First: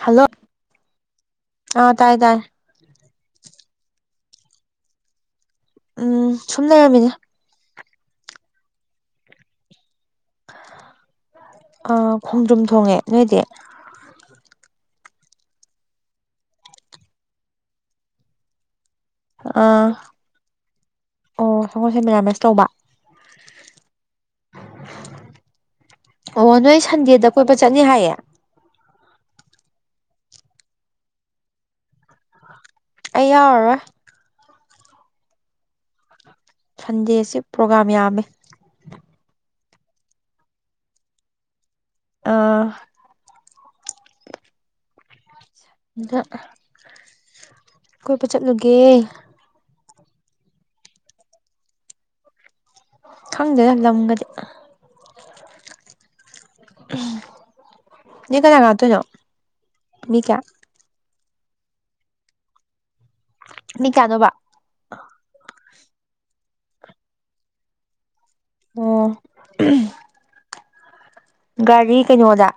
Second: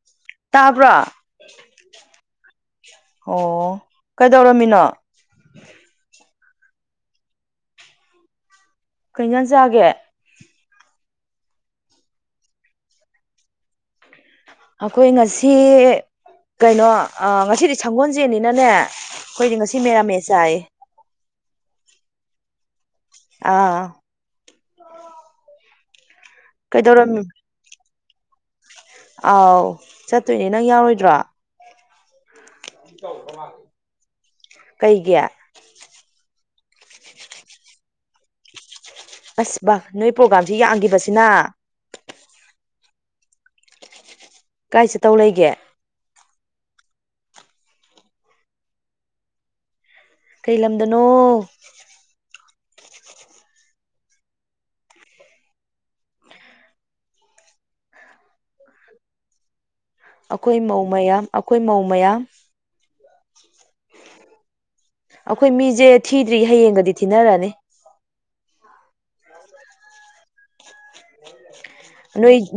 hello ꯇꯥꯕ꯭ꯔꯣ ꯑꯣ ꯑꯥ ꯇꯥꯏ ꯇꯥꯏ ꯀꯩꯗꯧꯔꯝꯃꯤꯅꯣ ꯎꯝ ꯁꯨꯝ ꯂꯩꯔꯝꯃꯤꯅꯦ ꯀꯩꯖꯥꯟ ꯆꯥꯒꯦ ꯑ ꯈꯣꯡꯗ꯭ꯔꯨꯝ ꯊꯣꯡꯉꯦ ꯅꯣꯏꯗꯤ ꯑꯩꯈꯣꯏ ꯉꯁꯤ ꯀꯩꯅꯣ ꯉꯁꯤꯗꯤ ꯁꯪꯒꯣꯜꯖꯦꯟꯅꯤꯅꯅꯦ ꯑꯩꯈꯣꯏꯗꯤ ꯉꯁꯤ ꯑꯥ ꯃꯦꯔꯥꯃꯦ ꯆꯥꯏꯌꯦ ꯑꯣ ꯁꯪꯒꯣꯏꯁꯦ ꯃꯦꯔꯥꯃꯦꯁ ꯇꯧꯕ ꯑꯥ ꯑꯣ ꯅꯣꯏ ꯀꯩꯗꯧꯔꯝꯃꯤ ꯁꯟꯗꯦꯗ ꯀꯣꯏꯄ ꯆꯠꯅꯤ ꯍꯥꯏꯌꯦ ꯑꯥꯎ ꯆꯠꯇꯣꯏꯅꯦ ꯅꯪ ꯌꯥꯎꯔꯣꯏꯗ꯭ꯔꯣ ꯑꯩ ꯌꯥꯎꯔꯔꯣꯏ ꯀꯩꯒꯤ ꯁꯟꯗꯦꯁꯤ ꯄ꯭ꯔꯣꯒꯥꯝ ꯌꯥꯝꯃꯦ ꯑꯁ ꯕꯥ ꯅꯣꯏ ꯄ꯭ꯔꯣꯒꯥꯝꯁꯤ ꯌꯥꯈꯤꯕꯁꯤꯅ ꯑꯥ ꯀꯥꯏꯁꯦ ꯇꯧ ꯂꯩꯒꯦ [unintelligible] ꯀꯣꯏꯕ ꯆꯠꯂꯨꯒꯦ ꯀꯩ ꯂꯝꯗꯅꯣ ꯈꯪꯗꯦꯗ ꯂꯝꯒꯗꯤ [unintelligible] ꯅꯦ ꯀꯅꯥ ꯂꯥꯇꯨꯢꯅꯣ ꯑꯩꯈꯣꯏ ꯃꯧ ꯃꯌꯥꯝ ꯑꯩꯈꯣꯏ ꯃꯧ ꯃꯌꯥꯝ ꯃꯤ ꯀꯌꯥꯅꯣ ꯕ ꯑꯩꯈꯣꯏ ꯃꯤꯁꯦ ꯊꯤꯗ꯭ꯔꯤ ꯍꯌꯦꯡꯒꯗꯤ ꯊꯤꯅꯔꯅꯤ ꯑꯣ ꯑꯨꯝ ꯅꯣꯏ ꯀꯩꯅꯣꯗ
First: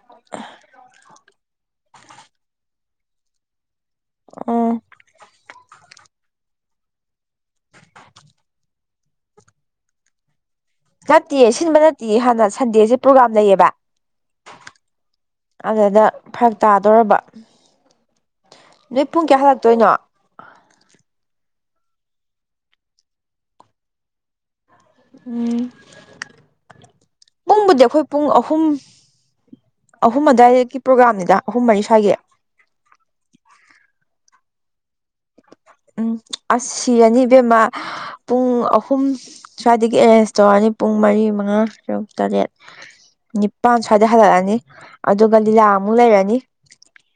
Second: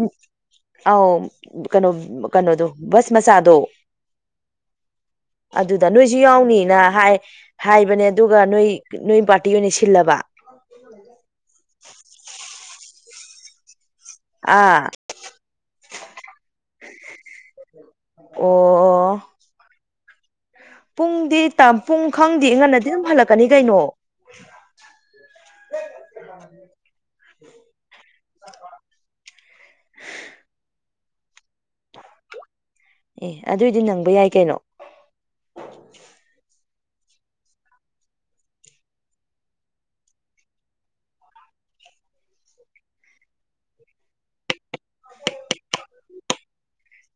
ꯑ ꯀꯩꯅꯣ ꯀꯩꯅꯣꯗꯣ ꯁ ꯃꯁꯥꯗꯣ ꯑꯣ ꯑꯗꯨꯗ ꯑꯗ ꯅꯣꯏꯁꯨ ꯌꯥꯎꯅꯤꯅ ꯍꯥꯏ ꯍꯥꯏꯕꯅꯦ ꯑꯗꯨꯒ ꯅꯣꯏ ꯅꯣꯏ ꯄꯥꯔꯇꯤ ꯑꯣꯏꯅ ꯁꯤꯜꯂꯕ ꯅꯠꯇꯦꯌꯦ ꯁꯤꯟꯕ ꯅꯠꯇꯦꯌꯦ ꯍꯥꯟꯅ ꯁꯟꯗꯦꯁꯦ ꯄ꯭ꯔꯣꯒꯥꯝ ꯂꯩꯌꯦꯕ ꯑꯥ ꯑꯗꯨꯗ ꯐꯛ ꯇꯥꯗꯣꯔꯔꯕ ꯅꯃꯤꯠ ꯑꯣ ꯄꯨꯡ ꯀꯌꯥ ꯍꯜꯂꯛꯇꯣꯏꯅꯣ ꯄꯨꯡꯗꯤ ꯇ ꯄꯨꯡ ꯈꯪꯗꯦ ꯉꯟꯅꯗꯤ ꯑꯗꯨꯝ ꯍꯜꯂꯛꯀꯅꯤ ꯀꯩꯅꯣ ꯎꯝ ꯄꯨꯡꯕꯨꯗꯤ ꯑꯩꯈꯣꯏ ꯄꯨꯡ ꯑꯍꯨꯝ ꯑꯍꯨꯝ ꯑꯋꯥꯏꯗꯦꯛꯀꯤ ꯄ꯭ꯔꯣꯒꯥꯝꯅꯤꯗ ꯑꯍꯨꯝ ꯃꯔꯤ ꯁ꯭ꯋꯥꯏꯒꯤ ꯑꯦ ꯑꯗꯨꯏꯗꯤ ꯅꯪꯕ ꯌꯥꯏ ꯀꯩꯅꯣ ꯎꯝ ꯑꯁ ꯁꯤꯔꯅꯤ ꯏꯕꯦꯝꯃ ꯄꯨꯡ ꯑꯍꯨꯝ ꯁ꯭ꯋꯥꯏꯗꯒꯤ ꯑꯦꯔꯦꯟꯖ ꯇꯧꯔꯅꯤ ꯄꯨꯡ ꯃꯔꯤ ꯃꯉꯥ ꯁꯔꯨꯛ ꯇꯔꯦꯠ ꯅꯤꯄꯥꯟ ꯁ꯭ꯋꯥꯏꯗ ꯍꯜꯂꯛꯑꯅꯤ ꯑꯗꯨꯒ ꯂꯤꯂꯥꯃꯨꯛ ꯂꯩꯔꯅꯤ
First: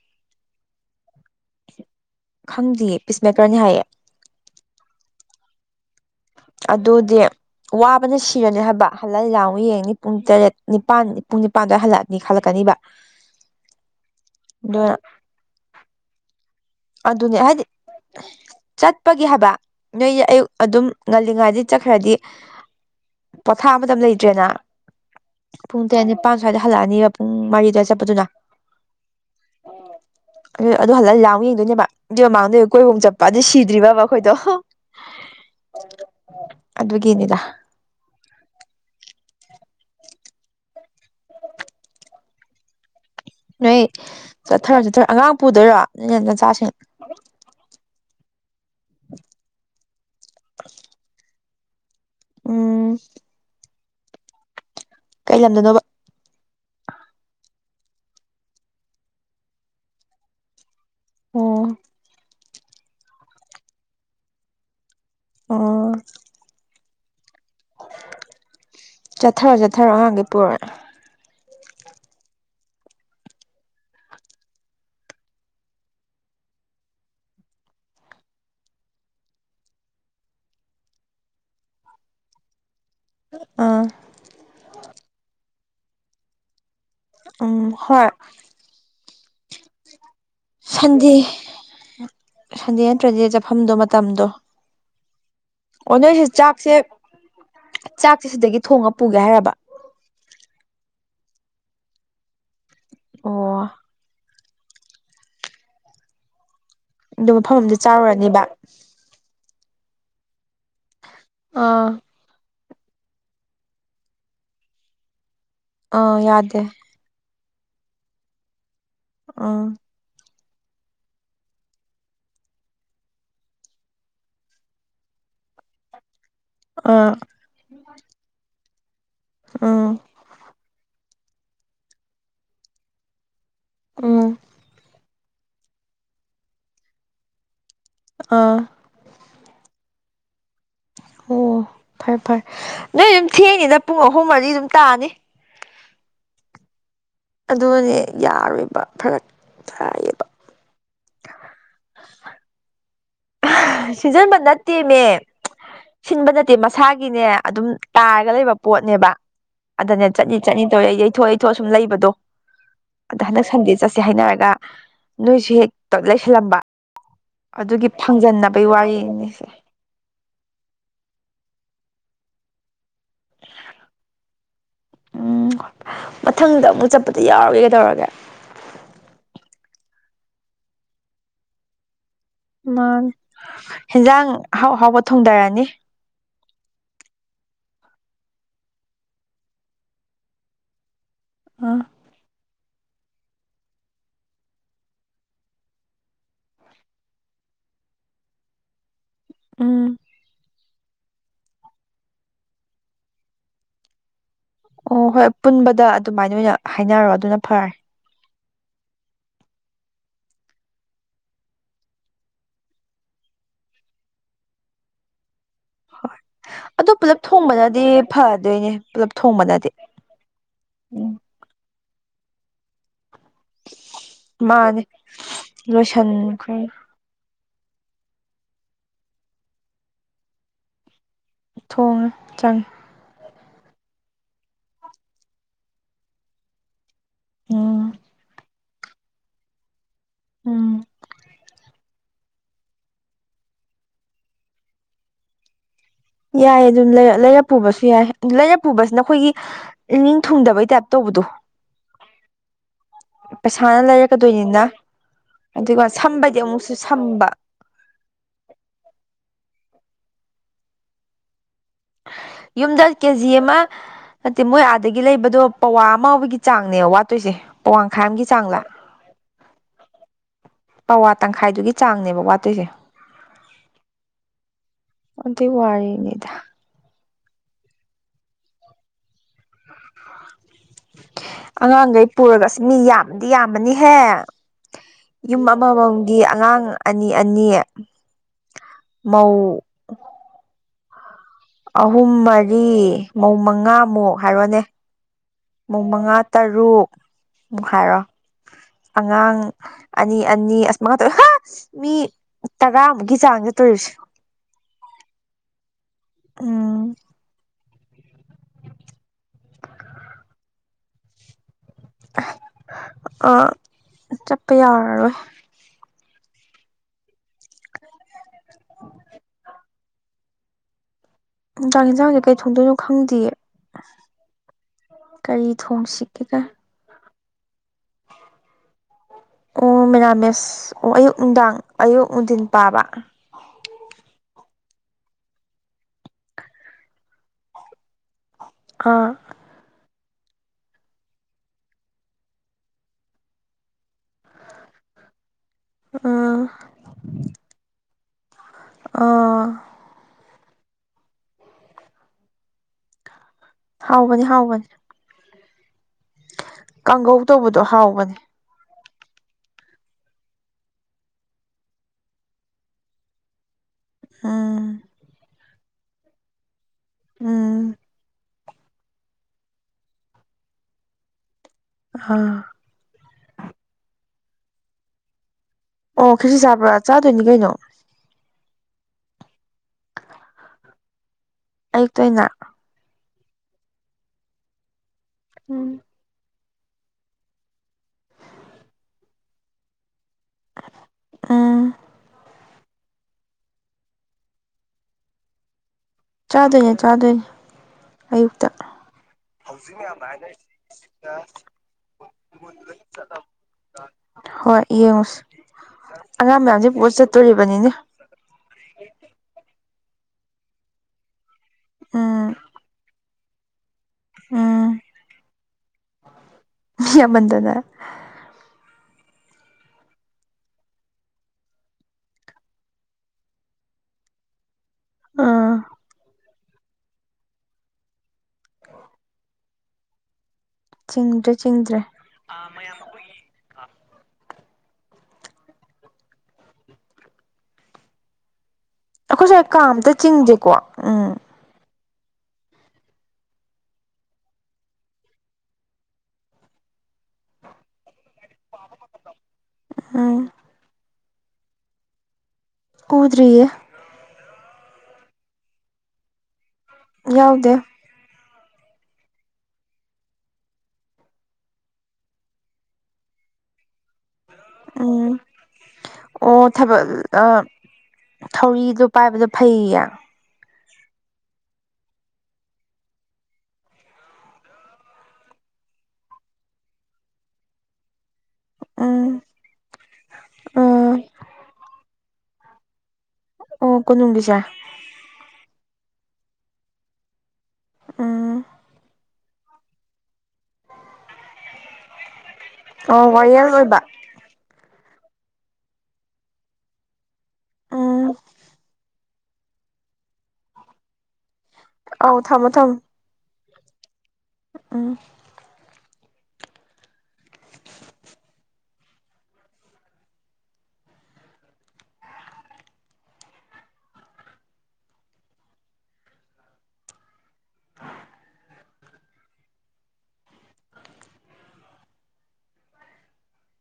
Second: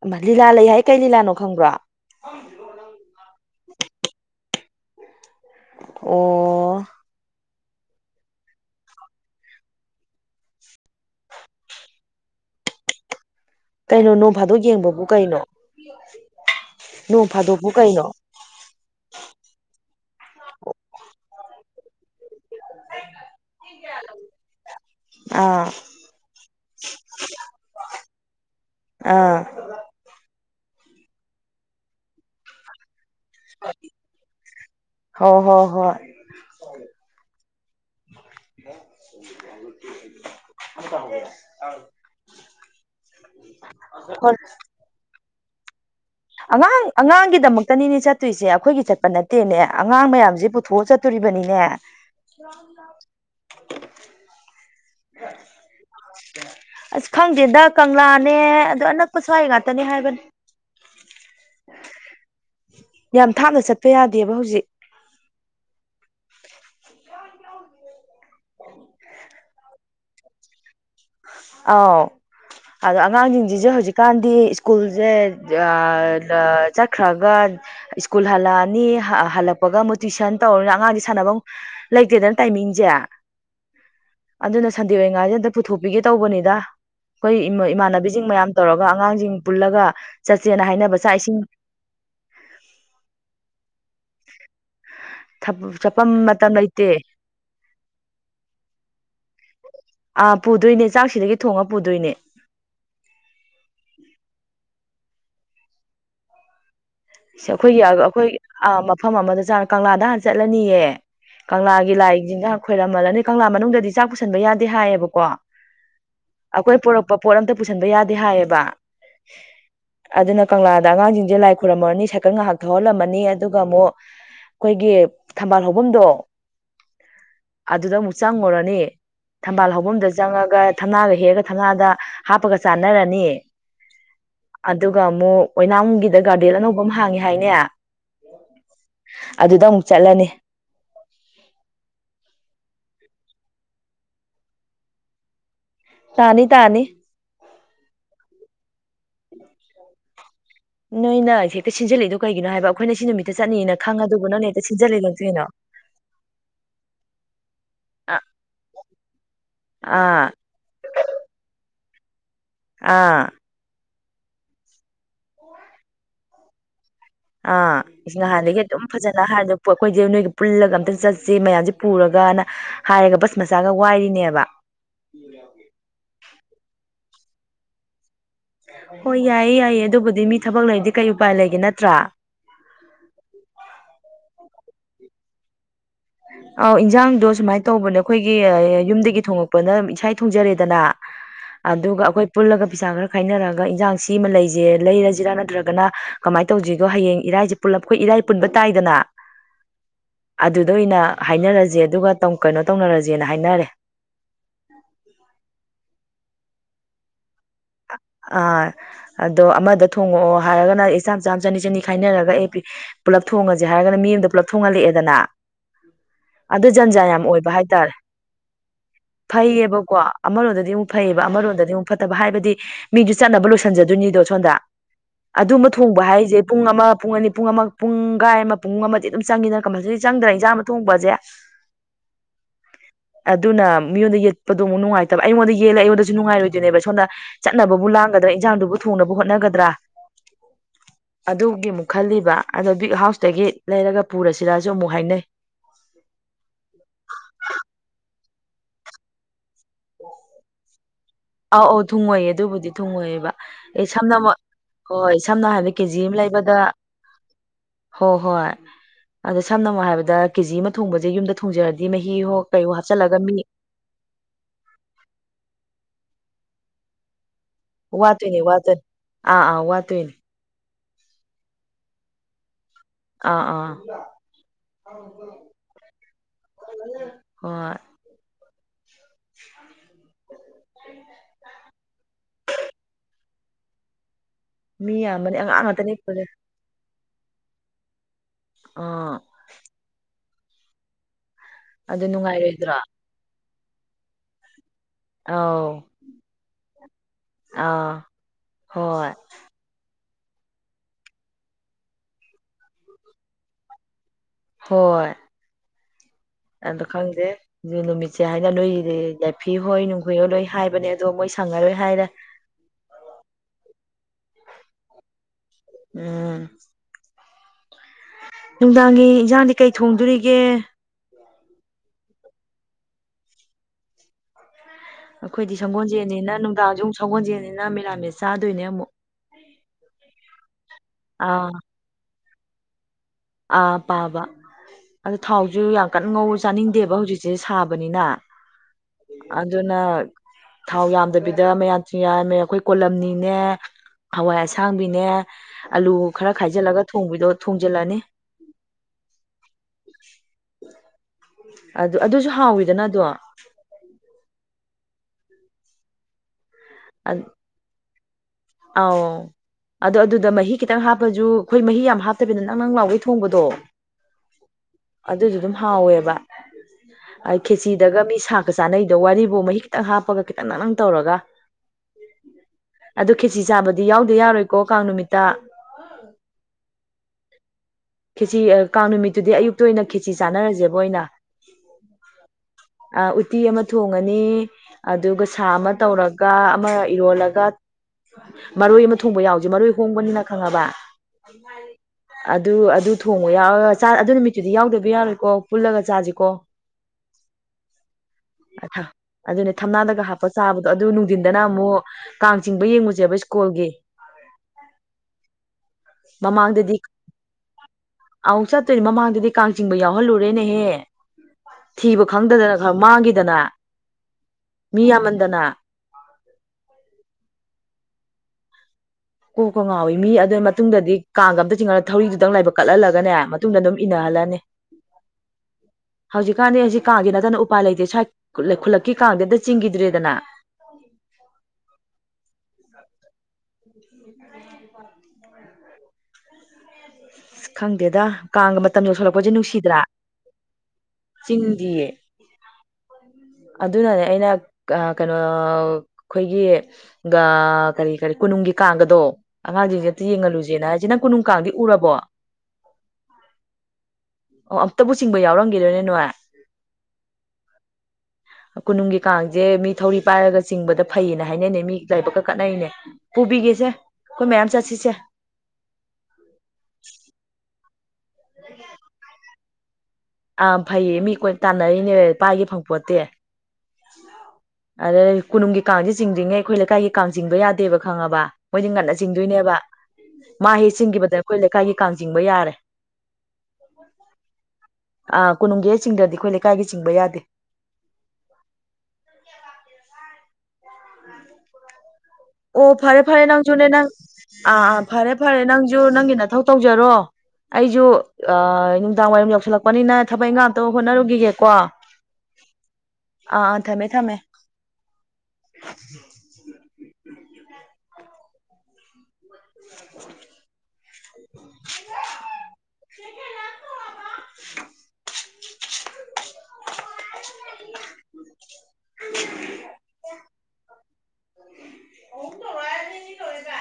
ꯃꯥ ꯂꯤꯂꯥ ꯂꯩ ꯍꯥꯏ ꯀꯩ ꯂꯤꯂꯥꯅꯣ ꯈꯪꯕ꯭ꯔꯣ ꯈꯪꯗꯦꯌꯦ ꯄꯤꯁꯃꯦꯀꯔꯅꯤ ꯍꯥꯏꯌꯦ ꯑꯣ ꯑꯗꯨꯗꯤ ꯋꯥꯕꯅ ꯁꯤꯔꯅꯦ ꯍꯥꯏꯕ ꯍꯜꯂ ꯂꯤꯂꯥ ꯑꯃꯨꯛ ꯌꯦꯡꯅꯤ ꯄꯨꯡ ꯇꯔꯦꯠ ꯅꯤꯄꯥꯟ ꯄꯨꯡ ꯅꯤꯄꯥꯟꯗꯋꯥ ꯍꯜꯂꯛꯑꯅꯤ ꯈꯜꯂꯛꯀꯅꯤꯕ ꯀꯩꯅꯣ ꯅꯣꯡ ꯐꯥꯗꯣꯛ ꯌꯦꯡꯕꯕꯨ ꯀꯩꯅꯣ ꯅꯣꯡ ꯑꯗꯨꯅꯦ ꯍꯥꯏꯗꯤ ꯐꯥꯗꯣꯛꯄꯨ ꯀꯩꯅꯣ ꯆꯠꯄꯒꯤ ꯍꯥꯏꯕ ꯅꯣꯏ ꯑꯌꯨꯛ ꯑꯗꯨꯝ ꯉꯜꯂꯤꯉꯩꯗꯤ ꯆꯠꯈ꯭ꯔꯗꯤ ꯄꯣꯊꯥ ꯑꯃꯇ ꯂꯩꯇ꯭ꯔꯦꯅ ꯑꯥ ꯄꯨꯡ ꯇꯔꯦꯠ ꯅꯤꯄꯥꯟ ꯁ꯭ꯋꯥꯏꯗ ꯍꯜꯂꯛꯑꯅꯤꯕ ꯄꯨꯡ ꯃꯔꯤꯗ ꯆꯠꯄꯗꯨꯅ ꯑꯥ ꯑꯗꯨ ꯑꯗꯨ ꯍꯜꯂ ꯂꯤꯂꯥꯃꯨꯛ ꯌꯦꯡꯗꯣꯏꯅꯦꯕ ꯑꯗꯨꯏ ꯃꯃꯥꯡꯗꯣ ꯀꯣꯏꯕ ꯑꯃꯨꯛ ꯆꯠ ꯄꯥꯗꯤ ꯁꯤꯗ꯭ꯔꯤꯕꯕ ꯑꯩꯈꯣꯏꯗꯣ ꯍꯣꯏ ꯍꯣꯏ ꯍꯣꯏ ꯑꯗꯨꯒꯤꯅꯤꯗ ꯀ [unintelligible] ꯅꯣꯏ ꯍꯣꯏ ꯆꯠꯊꯔꯣ ꯆꯠꯊꯔꯣ ꯑꯉꯥꯡ ꯄꯨꯗꯣꯏꯔꯣ ꯅꯣꯏ ꯅꯆꯥꯁꯤꯡ ꯑꯉꯥꯡ ꯑꯉꯥꯡꯒꯤꯗꯃꯛꯇꯅꯤꯅꯦ ꯆꯠ ꯇꯣꯏꯁꯦ ꯑꯩꯈꯣꯏꯒꯤ ꯆꯠꯄ ꯅꯠꯇꯦꯅꯦ ꯑꯉꯥꯡ ꯃꯌꯥꯝꯁꯦ ꯄꯨꯊꯣꯛꯑ ꯆꯠꯇꯣꯔꯤꯕꯅꯤꯅꯦ ꯎꯝ ꯀꯩ ꯂꯝꯗꯅꯣꯕ ꯑꯁ ꯈꯪꯗꯦꯗ ꯀꯪꯂꯥꯅꯦ ꯑꯗ ꯑꯅꯛꯄ ꯁ꯭ꯋꯥꯏ ꯉꯥꯛꯇꯅꯦ ꯍꯥꯏꯕꯅꯤ ꯑꯣ ꯌꯥꯝ ꯊꯥꯞꯅ ꯆꯠꯄ ꯌꯥꯗꯦꯕ ꯍꯧꯖꯤꯛ ꯑꯣ ꯆꯠꯊꯔꯣ ꯆꯠꯊꯔꯣ ꯑꯍꯥꯡꯒꯩ ꯄꯨꯔ ꯑꯥꯎ ꯑꯗꯣ ꯑꯉꯥꯡꯁꯤꯡꯁꯤꯁꯨ ꯍꯧꯖꯤꯛꯀꯥꯟꯗꯤ ꯁ꯭ꯀꯨꯜꯖ‍ꯦ ꯆꯠꯈ꯭ꯔꯒ ꯁ꯭ꯀꯨꯜ ꯍꯜꯂꯛꯑꯅꯤ ꯍꯜꯂꯛꯄꯒ ꯑꯃꯨꯛ ꯇꯨꯋꯏꯁꯟ ꯇꯧꯔ ꯑꯉꯥꯡꯗꯤ ꯁꯥꯟꯅ ꯂꯩꯇꯦꯗꯅ ꯇꯥꯏꯃꯤꯡꯖ‌ꯦ ꯑꯥ ꯑꯗꯨꯅ ꯁꯟꯗꯦ ꯑꯣꯏꯉꯥꯏꯗ ꯑꯝꯇ ꯄꯨꯊꯣꯛꯄꯤꯒꯦ ꯇꯧꯕꯅꯤꯗ ꯑꯩꯈꯣꯏ ꯎꯝ ꯍꯣꯏ ꯏꯃꯥꯟꯅꯕꯤꯁꯤꯡ ꯃꯌꯥꯝ ꯇꯧꯔꯒ ꯑꯉꯥꯡꯁꯤꯡ ꯄꯨꯜꯂꯒ ꯆꯠꯁꯦꯅ ꯍꯥꯏꯅꯕ ꯁꯟꯗꯦ ꯆꯥꯛ ꯏꯁꯤꯡ ꯁꯟꯗꯦ ꯅꯠꯇ꯭ꯔꯗꯤ ꯆꯠꯐꯝꯗꯣ ꯃꯇꯝꯗꯣ ꯑꯣ ꯆꯠꯐꯝ ꯅꯣꯏꯁꯦ ꯃꯇꯝ ꯆꯥꯛꯁꯦ ꯂꯩꯇꯦ ꯆꯥꯛꯁꯦ ꯁꯤꯗꯒꯤ ꯊꯣꯡꯉ ꯄꯨꯒꯦ ꯍꯥꯏꯔꯕ ꯑꯥ ꯄꯨꯗꯣꯏꯅꯦ ꯆꯥꯛꯁꯤꯗꯒꯤ ꯊꯣꯡꯉ ꯄꯨꯗꯣꯏꯅꯦ ꯑꯣ ꯑꯗꯨ ꯃꯐꯝ ꯑꯝꯗ ꯑꯩꯈꯣꯏꯒꯤ ꯑꯩꯈꯣꯏ ꯆꯥꯔꯨꯔꯅꯤꯕ ꯃꯐꯝ ꯑꯃꯗ ꯆ ꯀꯪꯂꯥꯗ ꯍꯥꯟꯅ ꯆꯠꯂꯅꯤꯌꯦ ꯑꯥ ꯀꯪꯂꯥꯒꯤ ꯂꯥꯏ ꯖꯤꯡꯖ ꯈꯣꯏꯔꯝꯃꯜꯂꯅꯤ ꯀꯪꯂꯥ ꯃꯅꯨꯡꯗꯗꯤ ꯆꯥꯛ ꯄꯨꯁꯟꯕ ꯌꯥꯗꯦ ꯍꯥꯏꯌꯦꯕꯀꯣ ꯑꯥ ꯌꯥꯗꯦ ꯑꯩꯈꯣꯏ ꯄꯣꯔꯛ ꯄꯄꯣꯠ ꯑꯃꯇ ꯄꯨꯁꯟꯕ ꯌꯥꯗꯦ ꯍꯥꯏꯌꯦꯕ ꯑ ꯑꯗꯨꯅ ꯀꯪꯂꯥꯗ ꯑꯉꯥꯡꯁꯤꯡꯁꯦ ꯂꯥꯏ ꯈ‌ꯣꯏꯔꯝꯃꯨꯔꯅꯤ ꯁꯥꯏꯀꯜ ꯉꯥꯏꯍꯥꯛ ꯊꯧꯍꯜꯂꯝꯃꯅꯤ ꯑꯗꯨꯒ ꯑꯃꯨꯛ ꯃ‌ꯣꯏꯒꯤ ꯊꯝꯕꯥꯜ ꯍꯧꯕꯝꯗꯣ ꯑꯥ ꯑꯗꯨꯗ ꯑꯃꯨꯛ ꯆꯪꯉꯨꯔꯅꯤ ꯊꯝꯕꯥꯜ ꯎꯝ ꯍꯧꯕꯝꯗ ꯆꯪꯉꯒ ꯊꯝꯅꯒ ꯍꯦꯛꯑꯒ ꯊꯅꯥꯗ ꯍꯥꯞꯄꯒ ꯆꯥꯟꯅꯔꯅꯤ ꯎꯝ ꯑꯗꯨꯒ ꯑꯃꯨꯛ ꯑꯣꯏꯅꯥꯝꯒꯤꯗ ꯒꯥꯔꯗꯦꯟ ꯑꯅꯧꯕ ꯑꯝ ꯍꯥꯡꯉꯦ ꯍꯥꯏꯅꯦ ꯑꯥ ꯑꯗꯨꯗ ꯑꯃꯨꯛ ꯆꯠꯂꯅꯤ ꯑꯣ ꯐꯔꯦ ꯐꯔꯦ ꯅꯣꯏ ꯑꯗꯨꯝ ꯊꯦꯡꯅꯤꯗ ꯄꯨꯡ ꯑꯍꯨꯝ ꯃꯔꯤ ꯑꯗꯨꯝ ꯇꯥꯅꯤ ꯇꯥꯅꯤ ꯇꯥꯅꯤ ꯑꯗꯨꯒꯅꯦ ꯌꯥꯔꯣꯏꯕ ꯐꯔꯛ ꯇꯥꯏꯌꯦ ꯅꯣꯏꯅ ꯍꯦꯛꯇ ꯁꯤꯟꯖꯜꯂꯤꯗꯣ ꯀꯩꯒꯤꯅꯣ ꯍꯥꯏꯕ ꯑꯩꯈꯣꯏꯅ ꯁꯤ ꯅꯨꯃꯤꯠ ꯁꯤꯖꯤꯟꯕ ꯅꯠꯇꯦꯃꯦ ꯀꯩꯅꯣ ꯁꯤꯟꯕ ꯅꯠꯇꯦ ꯃꯁꯥꯒꯤꯅꯦ ꯑꯗꯨꯝ ꯑꯥ ꯇꯥꯔꯒ ꯂꯩꯕ ꯄꯣꯠꯅꯦꯕ ꯑꯗꯅꯦ ꯑꯥ ꯆꯠꯂꯤ ꯆꯠꯅꯤ ꯇꯧꯔꯦ ꯑꯩ ꯌꯩꯊꯣꯛ ꯌꯩꯊꯣꯛꯑꯁꯨꯝ ꯂꯩꯕꯗꯣ ꯑꯗ ꯑꯥ ꯍꯟꯗꯛ ꯁꯟꯗꯦ ꯆꯠꯁꯦ ꯍꯥꯏꯅꯔꯒ ꯅꯣꯏꯁꯤ ꯇꯛ ꯂꯩꯁꯤꯜꯂꯝꯕ ꯑ ꯅꯍꯥꯟꯗꯒꯤ ꯑꯗꯨꯝ ꯐꯖꯟꯅ ꯋꯥꯔꯤꯅꯤꯁꯦ ꯍꯥꯏꯗꯨ ꯑꯩꯈꯣꯏꯁꯦ ꯅꯣꯏꯒ ꯄꯨꯜꯂꯒ ꯑꯝꯇ ꯆꯠꯁꯦ ꯃꯌꯥꯝꯁꯦ ꯄꯨꯔꯒꯅ ꯍꯥꯏꯔꯒ ꯕꯁ ꯃꯆꯥꯒ ꯋꯥꯏꯔꯤꯅꯦꯕ ꯎꯝ ꯃꯊꯪꯗ ꯑꯃꯨꯛ ꯆꯠꯄꯗ ꯌꯥꯎꯔꯒꯦ ꯀꯩꯗꯧꯔꯒꯦ ꯍꯣꯏ ꯌꯥꯏꯌꯦ ꯌꯥꯏꯌꯦ ꯑꯗꯨꯕꯨꯗꯤ ꯃꯤ ꯊꯕꯛ ꯂꯩꯔꯗꯤ ꯀꯩ ꯎꯄꯥꯏ ꯂꯩꯒꯦ ꯅꯠꯇ꯭ꯔꯥ ꯃꯥꯅꯦ ꯍꯦꯟꯖꯥꯡ ꯑꯍꯥꯎ ꯑꯍꯥꯎꯕ ꯊꯣꯡꯗꯔꯅꯤ ꯑꯧ ꯏꯟꯖꯥꯡꯗꯣ ꯁꯨꯃꯥꯏꯅ ꯇꯧꯕꯅꯦ ꯑꯩꯈꯣꯏꯒꯤ ꯌꯨꯝꯗꯒꯤ ꯊꯣꯡꯉꯛꯄꯅ ꯏꯁꯥ ꯊꯣꯡꯖꯔꯦꯗꯅ ꯑ ꯑꯗꯨꯒ ꯑꯩꯈꯣꯏ ꯄꯨꯜꯂꯒ ꯄꯩꯁꯥ ꯈꯔ ꯈꯥꯏꯅꯔꯒ ꯏꯟꯖꯥꯡ ꯁꯤꯃ ꯂꯩꯁꯦ ꯂꯩꯔꯁꯤꯔꯥ ꯅꯠꯇ꯭ꯔꯒꯅ ꯀꯃꯥꯏꯅ ꯇꯧꯁꯦꯗꯣ ꯍꯌꯦꯡ ꯏꯔꯥꯏꯁꯦ ꯄꯨꯜꯂꯞ ꯑꯩꯈꯣꯏ ꯏꯔꯥꯏ ꯄꯨꯟꯕ ꯇꯥꯏꯗꯅ ꯎꯝ ꯑꯗꯨ ꯑ ꯑꯣꯏꯅ ꯍꯥꯏꯅꯔꯁꯦ ꯑꯗꯨꯒ ꯇꯧ ꯀꯩꯅꯣ ꯇꯧꯅꯔꯁꯦꯅ ꯍꯥꯏꯅꯔꯦ ꯑꯣ ꯍꯣꯏ ꯄꯨꯟꯕꯗ ꯑꯗꯨꯃꯥꯏꯅ ꯑꯣꯏꯅ ꯍꯥꯏꯅꯔꯣ ꯑꯗꯨꯅ ꯐꯔꯦ ꯑꯥ ꯑꯗꯣ ꯑꯃꯗ ꯊꯣꯡꯉꯛꯑꯣ ꯍꯥꯏꯔꯒꯅ ꯏꯆꯝ ꯆꯥꯝ ꯆꯅꯤ ꯆꯅꯤ ꯈꯥꯏꯅꯔꯒ ꯑꯦ ꯄꯤ ꯄꯨꯜꯂꯞ ꯊꯣꯡꯉꯁꯦ ꯍꯥꯏꯔꯒꯅ ꯃꯤ ꯑꯃꯗ ꯄꯨꯜꯂꯞ ꯊꯣꯡꯍꯜꯂꯛꯑꯦꯗꯅ ꯑꯗꯨ ꯑꯗꯣ ꯖꯟꯖꯥꯟ ꯄꯨꯂꯞ ꯌꯥꯝ ꯑꯣꯏꯕ ꯍꯥꯏꯇꯥꯔꯦ ꯊꯣꯡꯕꯅꯗꯤ ꯐꯗꯣꯏꯅꯦ ꯄꯨꯂꯞ ꯊꯣꯡꯕꯅꯗꯤ ꯐꯩꯌꯦꯕꯀꯣ ꯑꯃꯔꯣꯝꯗꯗꯤ ꯑꯃꯨꯛ ꯎꯝ ꯐꯩꯑꯕ ꯑꯃꯔꯣꯝꯗꯗꯤ ꯑꯃꯨꯛ ꯐꯠꯇꯕ ꯍꯥꯏꯕꯗꯤ ꯃꯤꯁꯨ ꯆꯠꯅꯕ ꯂꯣꯏꯁꯤꯟꯖꯗꯣꯏꯅꯤꯗꯣ ꯁꯣꯝꯗ ꯃꯥꯅꯦ ꯑꯗꯨꯝꯕ ꯊꯣꯡꯕ ꯍꯥꯏꯁꯦ ꯂꯣꯏꯁꯟꯈ꯭ꯔꯦ ꯄꯨꯡ ꯑꯃ ꯄꯨꯡ ꯑꯅꯤ ꯄꯨꯡ ꯑꯃ ꯄꯨꯡ ꯒꯥꯏ ꯑꯃ ꯄꯨꯡ ꯑꯃꯗꯤ ꯑꯗꯨꯝ ꯆꯪꯉꯤꯗꯅ ꯀꯝꯄꯜꯁꯔꯤ ꯆꯪꯗꯔ ꯏꯟꯖꯥꯡ ꯑꯃ ꯊꯣꯡꯕꯁꯦ ꯊꯣꯡꯉꯦ ꯆꯪꯉꯦ ꯑꯗꯨꯅ ꯃꯤꯉꯣꯟꯗ ꯌꯦꯠꯄꯗꯣ ꯑꯃꯨꯛ ꯅꯨꯡꯉꯥꯏꯇꯕ ꯑꯩꯉꯣꯟꯗ ꯌꯦꯜꯂꯦ ꯑꯩꯉꯣꯟꯗꯁꯨ ꯅꯨꯡꯉꯥꯏꯔꯣꯏꯗꯨꯏꯅꯦꯕ ꯁꯣꯝꯗ ꯆꯠꯅꯕꯕꯨ ꯎꯝ ꯂꯥꯡꯒꯗ꯭ꯔꯥ ꯏꯟꯖꯥꯡꯗꯨꯕꯨ ꯊꯣꯡꯅꯕ ꯍꯣꯠꯅꯒꯗ꯭ꯔꯥ ꯎꯝ ꯑꯗꯨꯒꯤ ꯑꯃꯨꯛ ꯈꯜꯂꯤꯕ ꯑꯗꯣ ꯕꯤꯛ ꯍꯥꯎꯁꯇꯒꯤ ꯂꯩꯔꯒ ꯄꯨꯔꯁꯤꯔꯁꯨ ꯑꯃꯨꯛ ꯍꯥꯏꯅꯩ ꯌꯥꯏ ꯑꯗꯨꯝ ꯂꯩꯔ ꯂꯩꯔ ꯄꯨꯕꯁꯨ ꯌꯥꯏ ꯂꯩꯔ ꯄꯨꯕꯁꯤꯅ ꯑꯩꯈꯣꯏꯒꯤ ꯏꯅꯤꯡ ꯊꯨꯡꯗꯕꯩ ꯇꯥꯏꯞ ꯇꯧꯕꯗꯣ ꯑꯧ ꯑꯧ ꯊꯨꯡꯉꯣꯏꯌꯦ ꯑꯗꯨꯕꯨꯗꯤ ꯊꯨꯡꯉꯣꯏꯑꯦꯕ ꯄꯩꯁꯥꯅ ꯑꯦ ꯁꯝꯅꯃꯛ ꯂꯩꯔꯛꯀꯗꯣꯏꯅꯤꯅ ꯍꯣꯏ ꯁꯝꯅ ꯍꯥꯏꯗ ꯑꯗꯨꯒ ꯀꯦꯖꯤ ꯑꯃ ꯁꯝꯕꯗꯤ ꯂꯩꯕꯗ ꯑꯃꯨꯛꯁꯨ ꯁꯝꯕ ꯍꯣꯏ ꯍꯣꯏ ꯑꯗꯣ ꯁꯝꯅꯃꯨꯛ ꯍꯥꯏꯕꯗ ꯀꯦꯖꯤ ꯑꯃ ꯊꯣꯡꯕꯁꯦ ꯌꯨꯝꯗ ꯊꯣꯡꯖꯔꯗꯤ ꯃꯍꯤꯋꯣ ꯀꯩꯋꯣ ꯌꯨꯝꯗ ꯍꯥꯞꯆꯤꯜꯂꯒ ꯃꯤ ꯀꯦꯖꯤ ꯑꯃ ꯅꯠꯇꯦ ꯃꯣꯏ ꯑꯥꯗꯒꯤ ꯂꯩꯕꯗꯣ ꯄꯋꯥ ꯑꯃꯥꯎꯕꯒꯤ ꯆꯥꯡꯅꯦꯕ ꯋꯥꯠꯇꯣꯏꯁꯦ ꯄꯋꯥ ꯈꯥꯏ ꯑꯃꯒꯤ ꯋꯥꯠꯇꯣꯏꯅꯤ ꯆꯥꯡꯂ ꯋꯥꯊꯣꯏꯅꯤ ꯑꯥ ꯑꯥ ꯋꯥꯠꯇꯣꯏꯅꯤ ꯄꯧꯋꯥ ꯇꯪꯈꯥꯏꯗꯨꯒꯤ ꯆꯥꯡꯅꯦꯕ ꯋꯥꯇꯣꯏꯁꯦ ꯑꯥ ꯑꯥ ꯑꯗꯨꯏ ꯋꯥꯔꯅꯤꯗ ꯍꯣꯏ [unintelligible] ꯑꯉꯥꯡꯈꯩ ꯄꯨꯔꯒ ꯑꯁ ꯃꯤ ꯌꯥꯝꯗꯤ ꯌꯥꯝꯕꯅꯤꯍꯦ ꯃꯤ ꯌꯥꯝꯕꯅꯦ ꯌꯨꯝ ꯑꯉꯥꯡ ꯉꯥꯛꯇꯅꯦ ꯑꯃꯃꯝꯒꯤ ꯄꯨꯜꯂꯦ ꯑꯉꯥꯡ ꯑꯅꯤ ꯑꯅꯤ ꯑꯥ ꯃꯧ ꯑꯗꯨ ꯑꯍꯨꯝ ꯃꯔꯤ ꯅꯨꯡꯉꯥꯏꯔꯣꯏꯗ꯭ꯔꯣ ꯃꯧ ꯃꯉꯥꯃꯨꯛ ꯍꯥꯏꯔꯣꯅꯦ ꯑꯧ ꯃꯧ ꯃꯉꯥ ꯇꯔꯨꯛ ꯑꯃꯨꯛ ꯍꯥꯏꯔꯣ ꯑꯥ ꯍꯣꯏ ꯑꯉꯥꯡ ꯑꯅꯤ ꯑꯅꯤ ꯑꯁ ꯃꯉꯥ ꯇꯔꯨꯛ ꯍꯥ ꯃꯤ ꯇꯔꯥꯃꯨꯛꯀꯤ ꯆꯥꯡꯆꯠꯇꯧꯔꯤꯁꯦ ꯍꯣꯏ ꯑꯗꯣ ꯎꯝ ꯈꯪꯗꯦ ꯑꯗꯨ ꯅꯨꯃꯤꯠꯁꯦ ꯍꯥꯏꯅ ꯅꯣꯏꯒꯤ ꯌꯥꯏꯐꯤ ꯍꯣꯏ ꯅꯨꯡꯈꯨꯍꯣꯏ ꯂꯣꯏ ꯍꯥꯏꯕꯅꯦ ꯑꯗꯣ ꯃꯣꯏ ꯁꯪꯉꯔꯣꯏ ꯍꯥꯏꯔꯦ ꯑ ꯆꯠꯄ ꯌꯥꯔꯔꯣꯏ ꯎꯝ ꯅꯨꯡꯗꯥꯡꯒꯤ ꯏꯟꯖꯥꯡꯗꯤ ꯀꯩ ꯊꯣꯡꯗꯣꯔꯤꯒꯦ ꯟꯖꯥꯛ ꯌꯦꯟꯁꯥꯡꯁꯦ ꯀꯩ ꯊꯣꯡꯗꯣꯏꯅꯣ ꯈꯪꯗꯦꯌꯦ ꯀꯔꯤ ꯑꯩꯈꯣꯏꯗꯤ ꯊꯣꯡꯁꯤꯒꯦ ꯁꯪꯒꯣꯜꯖꯦꯟꯁꯤꯅ ꯀꯥꯏ ꯅꯨꯡꯗꯥꯡꯁꯨꯨꯛ ꯁꯒꯣꯜꯖꯦꯟꯁꯤꯅ ꯃꯤꯦꯔꯥꯃꯦꯠ ꯆꯥꯗꯣꯏꯅꯦ ꯑꯃꯨꯛ ꯑꯣ ꯃꯦꯔꯥꯃꯦꯁ ꯑꯣ ꯑꯌꯨꯛ ꯑꯥ ꯅꯨꯡꯗꯥꯡ ꯑꯌꯨꯛ ꯅꯨꯡꯊꯤꯟ ꯄꯥꯕ ꯑꯥ ꯄꯥꯕ ꯑꯗꯣ ꯊꯥꯎꯁꯨ ꯌꯥꯝ ꯀꯟꯅ ꯉꯧ ꯆꯥꯅꯤꯡꯗꯦꯕ ꯍꯧꯖꯤꯛꯁꯦ ꯁꯥꯕꯅꯤꯅ ꯑꯥ ꯑꯗꯨꯅ ꯊꯥꯎ ꯌꯥꯝꯗꯕꯤꯗ ꯃꯌꯥꯝꯁꯨꯨꯡ ꯌꯥꯝꯔꯝꯃꯦ ꯑꯩꯈꯣꯏ ꯀꯣꯂꯝꯅꯤꯅꯦ ꯍꯋꯥꯏ ꯑꯁꯥꯡꯕꯤꯅꯦ ꯑꯂꯨ ꯈꯔ ꯑꯥ ꯈꯥꯏꯖꯤꯜꯂꯒꯗꯣ ꯊꯣꯡꯖꯤꯜꯂꯅꯤ ꯑꯥ ꯑꯗꯨ ꯑꯗꯨꯁꯨ ꯍꯥꯎꯋꯤꯗꯅ ꯑꯗꯣ ꯍꯥꯎꯕꯅꯤ ꯍꯥꯎꯕꯅꯤ ꯀꯥꯡꯍꯧ ꯇꯧꯕꯗꯣ ꯍꯥꯎꯕꯅꯦ ꯑꯧ ꯑꯗꯣ ꯑꯗꯨꯗ ꯃꯍꯤ ꯈꯤꯇꯪ ꯍꯥꯞꯄꯁꯨ ꯑꯩꯈꯣꯏ ꯃꯍꯤ ꯌꯥꯝ ꯍꯥꯞꯇꯕꯤꯗ ꯅꯪ ꯅꯪ ꯂꯥꯎꯒꯩ ꯊꯣꯡꯕꯗꯣ ꯎꯝ ꯑꯗꯨꯁꯨ ꯑꯗꯨꯝ ꯍꯥꯎꯋꯦꯕ ꯎꯝ ꯈꯦꯆꯤꯗꯒ ꯃꯤ ꯁꯥꯛ ꯒ ꯆꯥꯟꯅꯩꯗꯣ ꯋꯥꯔꯤꯕꯨ ꯃꯍꯤ ꯈꯤꯇꯪ ꯍꯥꯞꯄꯒ ꯈꯤꯇꯪ ꯅꯪ ꯅꯪ ꯇꯧꯔꯒ ꯑꯥ ꯑꯗꯨ ꯈꯦꯆꯤ ꯆꯥꯕꯗꯤ ꯌꯥꯎꯗꯥ ꯌꯥꯔꯣꯏꯀꯣ ꯀꯥꯡ ꯅꯨꯃꯤꯠꯇ ꯑꯣ ꯈꯦꯆꯤ ꯆꯥꯕ꯭ꯔꯣ ꯆꯥꯗꯣꯏꯅꯤ ꯀꯩꯅꯣ ꯈꯦꯆꯤ ꯀꯥꯡ ꯅꯨꯃꯤꯠꯇꯨꯗꯤ ꯑꯌꯨꯛꯇ ꯑꯣꯏꯅ ꯈꯦꯆꯤ ꯆꯥꯅꯔꯁꯦꯕ ꯑꯣꯏꯅ ꯑꯌꯨꯛꯇ ꯑꯣꯏꯅ ꯑ ꯎꯇꯤ ꯑꯃ ꯊꯣꯡꯉꯅꯤ ꯑꯗꯨꯒ ꯁꯥꯛ ꯑꯃ ꯎꯝ ꯇꯧꯔ ꯒ ꯑꯃ ꯏꯔꯣꯜꯂꯒ ꯃꯔꯣꯏ ꯑꯃ ꯊꯣꯡꯕ ꯌꯥꯎꯁꯦ ꯃꯔꯣꯏ ꯍꯣꯡꯕꯅꯤꯅ ꯈꯪꯉꯕ ꯑꯝ ꯑꯗꯨ ꯑꯗꯨ ꯊꯣꯡꯕ ꯌꯥꯎꯔꯒ ꯆꯥ ꯑꯗꯨ ꯅꯨꯃꯤꯠꯇꯨꯗꯤ ꯌꯥꯎꯗꯕ ꯌꯥꯔꯣꯏꯀꯣ ꯄꯨꯜꯂꯒ ꯆꯥꯁꯦ ꯆꯥꯗꯣꯏꯅꯦ ꯆꯥꯗꯣꯏꯅꯦ ꯑꯌꯨꯛꯇ ꯑ ꯑꯗꯨꯅꯦ ꯊꯝꯅꯥꯗꯒ ꯍꯥꯞꯄ ꯆꯥꯕꯗꯣ ꯑꯗꯨ ꯅꯨꯡꯊꯤꯟꯗꯅ ꯑꯃꯨꯛ ꯀꯥꯡ ꯆꯤꯡꯕ ꯌꯦꯡꯉꯨꯁꯦꯕ ꯁ꯭ꯀꯨꯜꯒꯤ ꯍꯣꯏ ꯌꯦꯡꯉꯨꯁꯤ ꯑꯉꯥꯡ ꯃꯌꯥꯝꯁꯦ ꯄꯨꯔ ꯆꯠꯇꯣꯔꯤꯕꯅꯤꯅꯦ ꯑꯧ ꯆꯠꯇꯣꯏꯅꯦ ꯃꯃꯥꯡꯗꯗꯤ ꯀꯥꯡ ꯆꯤꯡꯕ ꯌꯥꯎꯍꯜꯂꯨꯔꯦꯅꯦꯍꯦ ꯊꯤꯕ ꯎꯝ ꯈꯪꯗꯗꯅ ꯈꯔ ꯃꯥꯡꯈꯤꯗꯅ ꯎꯝ ꯃꯤ ꯌꯥꯝꯃꯟꯗꯅ ꯃꯤ ꯌꯥꯝ ꯃꯟꯗꯅ ꯀꯣꯛꯀꯥ ꯉꯥꯎꯏꯤ ꯃꯤ ꯑꯗꯨ ꯃꯇꯨꯡꯗꯗꯤ ꯀꯥꯡꯒ ꯑꯝꯇ ꯆꯤꯡꯍꯜꯂ ꯊꯧꯔꯤꯗꯨꯗꯪ ꯂꯥꯏꯕꯛ ꯀꯠꯍꯜꯂꯒꯅꯦ ꯃꯇꯨꯡꯗ ꯑꯗꯨꯝ ꯏꯟꯅꯍꯜꯂꯅꯤ ꯑꯥ ꯍꯧꯖꯤꯛꯀꯥꯟꯗꯤ ꯍꯧꯖꯤꯛ ꯀꯥꯡꯒꯤ ꯅꯠꯇꯅ ꯎꯄꯥꯏ ꯂꯩꯇꯦ ꯁ꯭ꯋꯥꯏ ꯈꯨꯜꯂꯛꯀꯤ ꯀꯥꯡꯗꯤ ꯑꯝꯇ ꯆꯤꯡꯈꯤꯗ꯭ꯔꯦꯗꯅ ꯆꯤꯡꯗ꯭ꯔꯦ ꯆꯤꯡꯗ꯭ꯔꯦ [unintelligible] ꯑꯁ ꯈꯪꯗꯦꯗ ꯀꯥꯡꯒ ꯃꯇꯝ ꯑꯩꯈꯣꯏ ꯌꯧꯁꯤꯜꯂꯛꯄꯁꯦ ꯁ꯭ꯋꯥꯏ ꯀꯥꯡ ꯅꯨꯡꯁꯤꯗ꯭ꯔꯥ ꯑꯝꯇ ꯆꯤꯡꯗꯦꯀꯣ ꯎꯝ ꯆꯤꯡꯗꯤꯌꯦ ꯑꯗꯨꯅꯅꯦ ꯑꯩꯅ ꯑ ꯀꯩꯅꯣ ꯑꯩꯈꯣꯏꯒꯤ ꯒ ꯀꯔꯤ ꯀꯔꯤ ꯀꯣꯅꯨꯡꯒꯤ ꯀꯥꯡꯒꯗꯣ ꯑꯉꯥꯡꯁꯤꯡꯁꯦ ꯑꯝꯇꯥ ꯎꯝ ꯌꯦꯡꯍꯜꯂꯨꯁꯦꯅ ꯍꯥꯏꯁꯤ ꯅꯪ ꯀꯣꯅꯨꯡ ꯀꯥꯡꯗꯤ ꯎꯔꯕꯣ ꯄꯨꯗ꯭ꯔꯤꯌꯦ ꯑꯣ ꯑꯝꯇꯕꯨ ꯆꯤꯡꯕ ꯌꯥꯎꯔꯝꯒꯤꯔꯣꯏꯅꯦ ꯅꯣꯏ ꯌꯥꯎꯗꯦ [unintelligible] ꯀꯣꯅꯨꯡꯒꯤ ꯀꯥꯡꯁꯦ ꯃꯤ ꯊꯧꯔꯤ ꯄꯥꯏꯔꯒ ꯆꯤꯡꯕꯗ ꯐꯩꯌꯦꯅ ꯍꯥꯏꯅꯩꯅꯦ ꯃꯤ ꯂꯥꯏꯕꯛꯀ ꯀꯠꯅꯩꯅꯦ ꯄꯨꯕꯤꯒꯦꯁꯦ ꯑꯩꯈꯣꯏ ꯃꯌꯥꯝ ꯆꯠꯁꯤꯁꯦ ꯎꯝ ꯑꯣ ꯊꯕꯛ ꯑꯥ ꯊꯧꯔꯤꯗꯣ ꯄꯥꯏꯕꯗꯣ ꯐꯩꯌꯦꯌꯦ ꯑꯥ ꯐꯩꯌꯦ ꯃꯤ ꯀꯣꯏ ꯇꯥꯟꯅꯔꯤꯅꯦ ꯄꯥꯏꯒꯦ ꯐꯪꯄꯣꯠꯇꯦ ꯑꯗꯩ ꯀꯣꯅꯨꯡꯒꯤ ꯀꯥꯡꯁꯦ ꯆꯤꯡꯗ꯭ꯔꯤꯉꯩ ꯑꯩꯈꯣꯏ ꯂꯩꯀꯥꯏꯒꯤ ꯀꯥꯡ ꯆꯤꯡꯕ ꯌꯥꯗꯦꯕ ꯈꯪꯉꯥꯕ ꯃꯣꯏꯗꯤ ꯉꯟꯅ ꯎꯝ ꯆꯤꯡꯗꯣꯏꯅꯦꯕ ꯃꯥ ꯍꯦꯛ ꯑꯣ ꯆꯤꯡꯈꯤꯕꯗꯅ ꯑꯩꯈꯣꯏ ꯂꯩꯀꯥꯏꯒꯤ ꯀꯥꯡ ꯆꯤꯡꯕ ꯌꯥꯔꯦ ꯑꯣ ꯀꯣꯅꯨꯡꯒꯤꯁꯦ ꯑꯥ ꯀꯣꯅꯨꯡꯒꯤ ꯆꯤꯡꯗ꯭ꯔꯗꯤ ꯑꯩꯈꯣꯏ ꯂꯩꯀꯥꯏꯒꯤ ꯆꯤꯡꯕ ꯌꯥꯗꯦ ꯎꯝ ꯑꯣ ꯐꯥꯔꯦ ꯐꯥꯔꯦ ꯋꯥꯌꯦꯜ ꯅꯪꯖꯨꯅꯦ ꯑꯣꯏꯕ ꯅꯪ ꯑꯥ ꯑꯥ ꯐꯔꯦ ꯐꯔꯦ ꯅꯪꯖꯨ ꯅꯪꯒꯤ ꯅꯊꯧ ꯇꯧꯖꯔꯣ ꯑꯩꯁꯨ ꯎꯝ ꯑ [unintelligible] ꯅꯪꯡꯗꯥꯡ ꯋꯥꯏꯔꯝ ꯌꯎꯁꯤꯜꯂꯄꯅꯤꯅ ꯊꯕꯛ ꯏꯈꯥꯡ ꯑꯝꯇꯥ ꯍꯣꯠꯅꯔꯨꯒꯤꯒꯦ ꯀꯣ ꯑꯥ ꯑꯧ ꯊꯝꯃꯣ ꯊꯝꯃꯣ ꯑꯥ ꯊꯝꯃꯦ ꯊꯝꯃꯦ ꯎꯝ [unintelligible] [unintelligible] [unintelligible] [unintelligible] ꯑꯍꯨꯝ ꯇꯧꯔꯣ ꯍꯥꯏꯔꯒ ꯑꯅꯤ ꯅꯤ ꯇꯧꯔꯛꯏꯕ